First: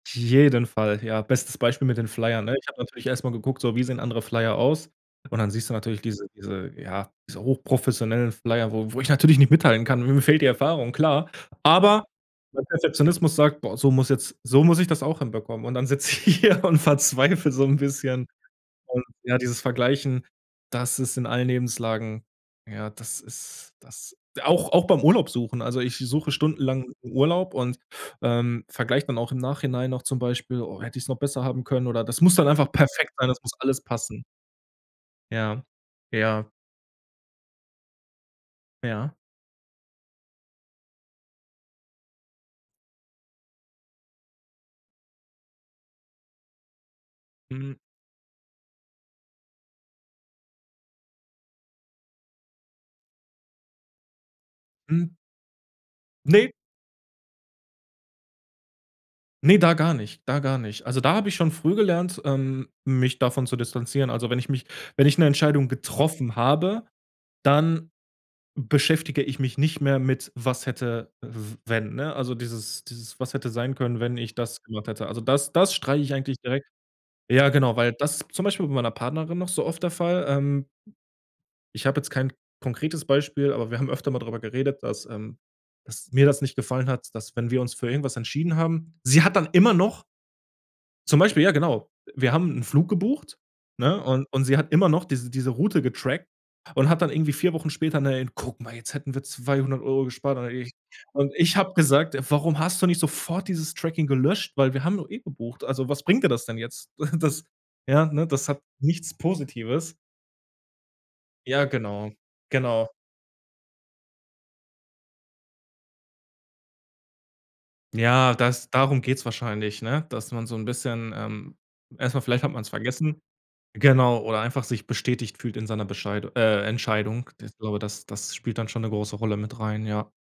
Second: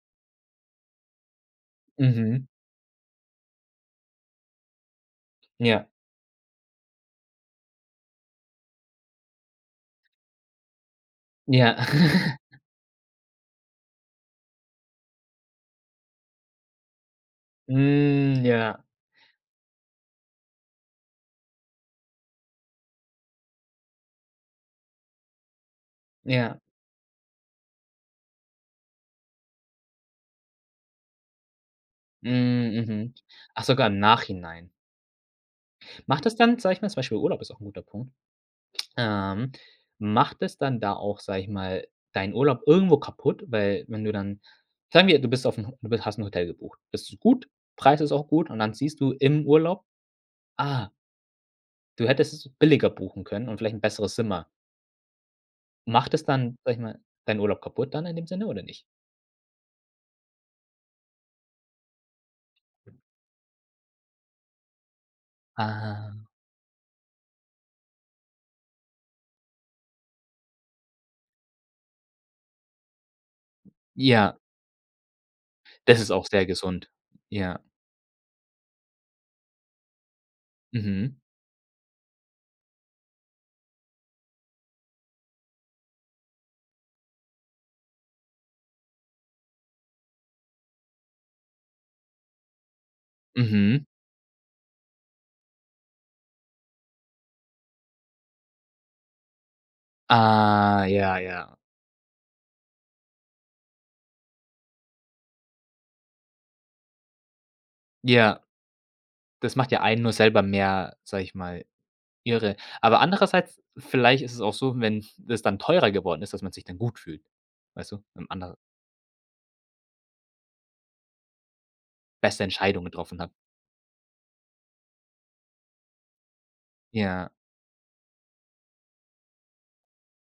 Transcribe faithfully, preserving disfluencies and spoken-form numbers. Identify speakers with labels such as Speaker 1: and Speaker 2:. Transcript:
Speaker 1: Jeden Fall, ja. Bestes Beispiel mit den Flyern,
Speaker 2: Mhm.
Speaker 1: ne? Ich habe natürlich erst mal geguckt, so: „Wie sehen andere Flyer aus?“, und dann siehst du
Speaker 2: Ja.
Speaker 1: natürlich diese diese ja, diese hochprofessionellen Flyer, wo wo ich natürlich nicht mithalten kann, mir fehlt die Erfahrung, klar.
Speaker 2: Ja.
Speaker 1: Aber mein Perfektionismus sagt: „Boah, so muss jetzt so muss ich das auch hinbekommen.“, und dann sitze ich hier und verzweifle so 'n bisschen,
Speaker 2: Hm, ja.
Speaker 1: und ja, dieses Vergleichen, das ist in allen Lebenslagen ja, das ist das auch auch beim Urlaub-suchen also ich suche
Speaker 2: Ja.
Speaker 1: stundenlang 'n Urlaub und, ähm, vergleiche dann auch im Nachhinein noch zum Beispiel: „Oh, hätte ich's noch besser haben können“ oder das muss dann einfach
Speaker 2: Hm,
Speaker 1: perfekt
Speaker 2: mhm.
Speaker 1: sein, das muss
Speaker 2: Ach,
Speaker 1: alles
Speaker 2: sogar im
Speaker 1: passen.
Speaker 2: Nachhinein.
Speaker 1: Ja,
Speaker 2: Macht das
Speaker 1: ja.
Speaker 2: dann, sage ich mal zum Beispiel Urlaub ist auch guter Punkt.
Speaker 1: Ja.
Speaker 2: Ähm, macht es dann da auch, sage ich mal, deinen Urlaub irgendwo kaputt, weil, wenn du dann sagen wir, du bist aufm Ho du bi hast Hotel gebucht. Das ist gut,
Speaker 1: Hm.
Speaker 2: Preis ist auch gut und dann siehst du im Urlaub: „Ah“ Du hättest es billiger buchen können und vielleicht 'n besseres Zimmer.
Speaker 1: Hm.
Speaker 2: Macht es
Speaker 1: Ne.
Speaker 2: dann, sage ich mal, deinen Urlaub kaputt dann in dem Sinne oder nicht?
Speaker 1: Ne, da gar nicht da gar nicht. Also, da habe ich schon früh gelernt, ähm, mich davon zu distanzieren. Also wenn ich mich wenn ich 'ne Entscheidung
Speaker 2: Ah.
Speaker 1: getroffen habe, dann beschäftige ich mich nicht mehr mit was hätte w wenn, ne? Also dieses dieses „was hätte sein können, wenn ich
Speaker 2: Ja.
Speaker 1: das gemacht hätte.“ Also das das
Speaker 2: Das
Speaker 1: streiche
Speaker 2: ist
Speaker 1: ich
Speaker 2: auch
Speaker 1: eigentlich
Speaker 2: sehr
Speaker 1: direkt.
Speaker 2: gesund,
Speaker 1: Ja,
Speaker 2: ja.
Speaker 1: genau, weil das zum Beispiel bei meiner Partnerin noch so oft der Fall, ähm
Speaker 2: Mhm.
Speaker 1: Ich habe jetzt kein konkretes Beispiel, aber wir haben öfter mal drüber geredet, dass, ähm dass mir das nicht gefallen hat, dass, wenn wir uns für irgendwas entschieden haben sie hat dann immer noch zum Beispiel, ja, genau. Wir haben 'n Flug gebucht,
Speaker 2: Mhm.
Speaker 1: ne, und und sie hat immer noch diese diese Route getrackt und hat dann irgendwie vier Wochen später, ne, eben: „Guck mal, jetzt hätten wir zweihundert Euro gespart“ und dann ich
Speaker 2: Ah, ja,
Speaker 1: und
Speaker 2: ja.
Speaker 1: ich habe gesagt: „Def warum hast du nicht sofort dieses Tracking gelöscht?“ Weil wir haben doch eh gebucht. Also was bringt dir das denn jetzt? Das ja, ne?
Speaker 2: Ja.
Speaker 1: Das hat nichts
Speaker 2: Das macht ja
Speaker 1: Positives.
Speaker 2: einen nur selber mehr, sage ich
Speaker 1: Ja,
Speaker 2: mal,
Speaker 1: genau,
Speaker 2: irre.
Speaker 1: genau.
Speaker 2: Aber andererseits, vielleicht ist es auch so, wenn das dann teurer geworden ist, dass man sich dann gut fühlt, weißt du? Wenn
Speaker 1: Ja,
Speaker 2: andere
Speaker 1: das darum geht's wahrscheinlich, ne? Dass man so 'n bisschen, ähm erst mal, vielleicht
Speaker 2: Beste
Speaker 1: hat man's
Speaker 2: Entscheidungen getroffen
Speaker 1: vergessen,
Speaker 2: hat.
Speaker 1: genau, oder einfach sich bestätigt fühlt in seiner Bescheid äh, Entscheidung,
Speaker 2: Ja.
Speaker 1: das ich glaube das das spielt dann schon 'ne große Rolle mit rein, ja.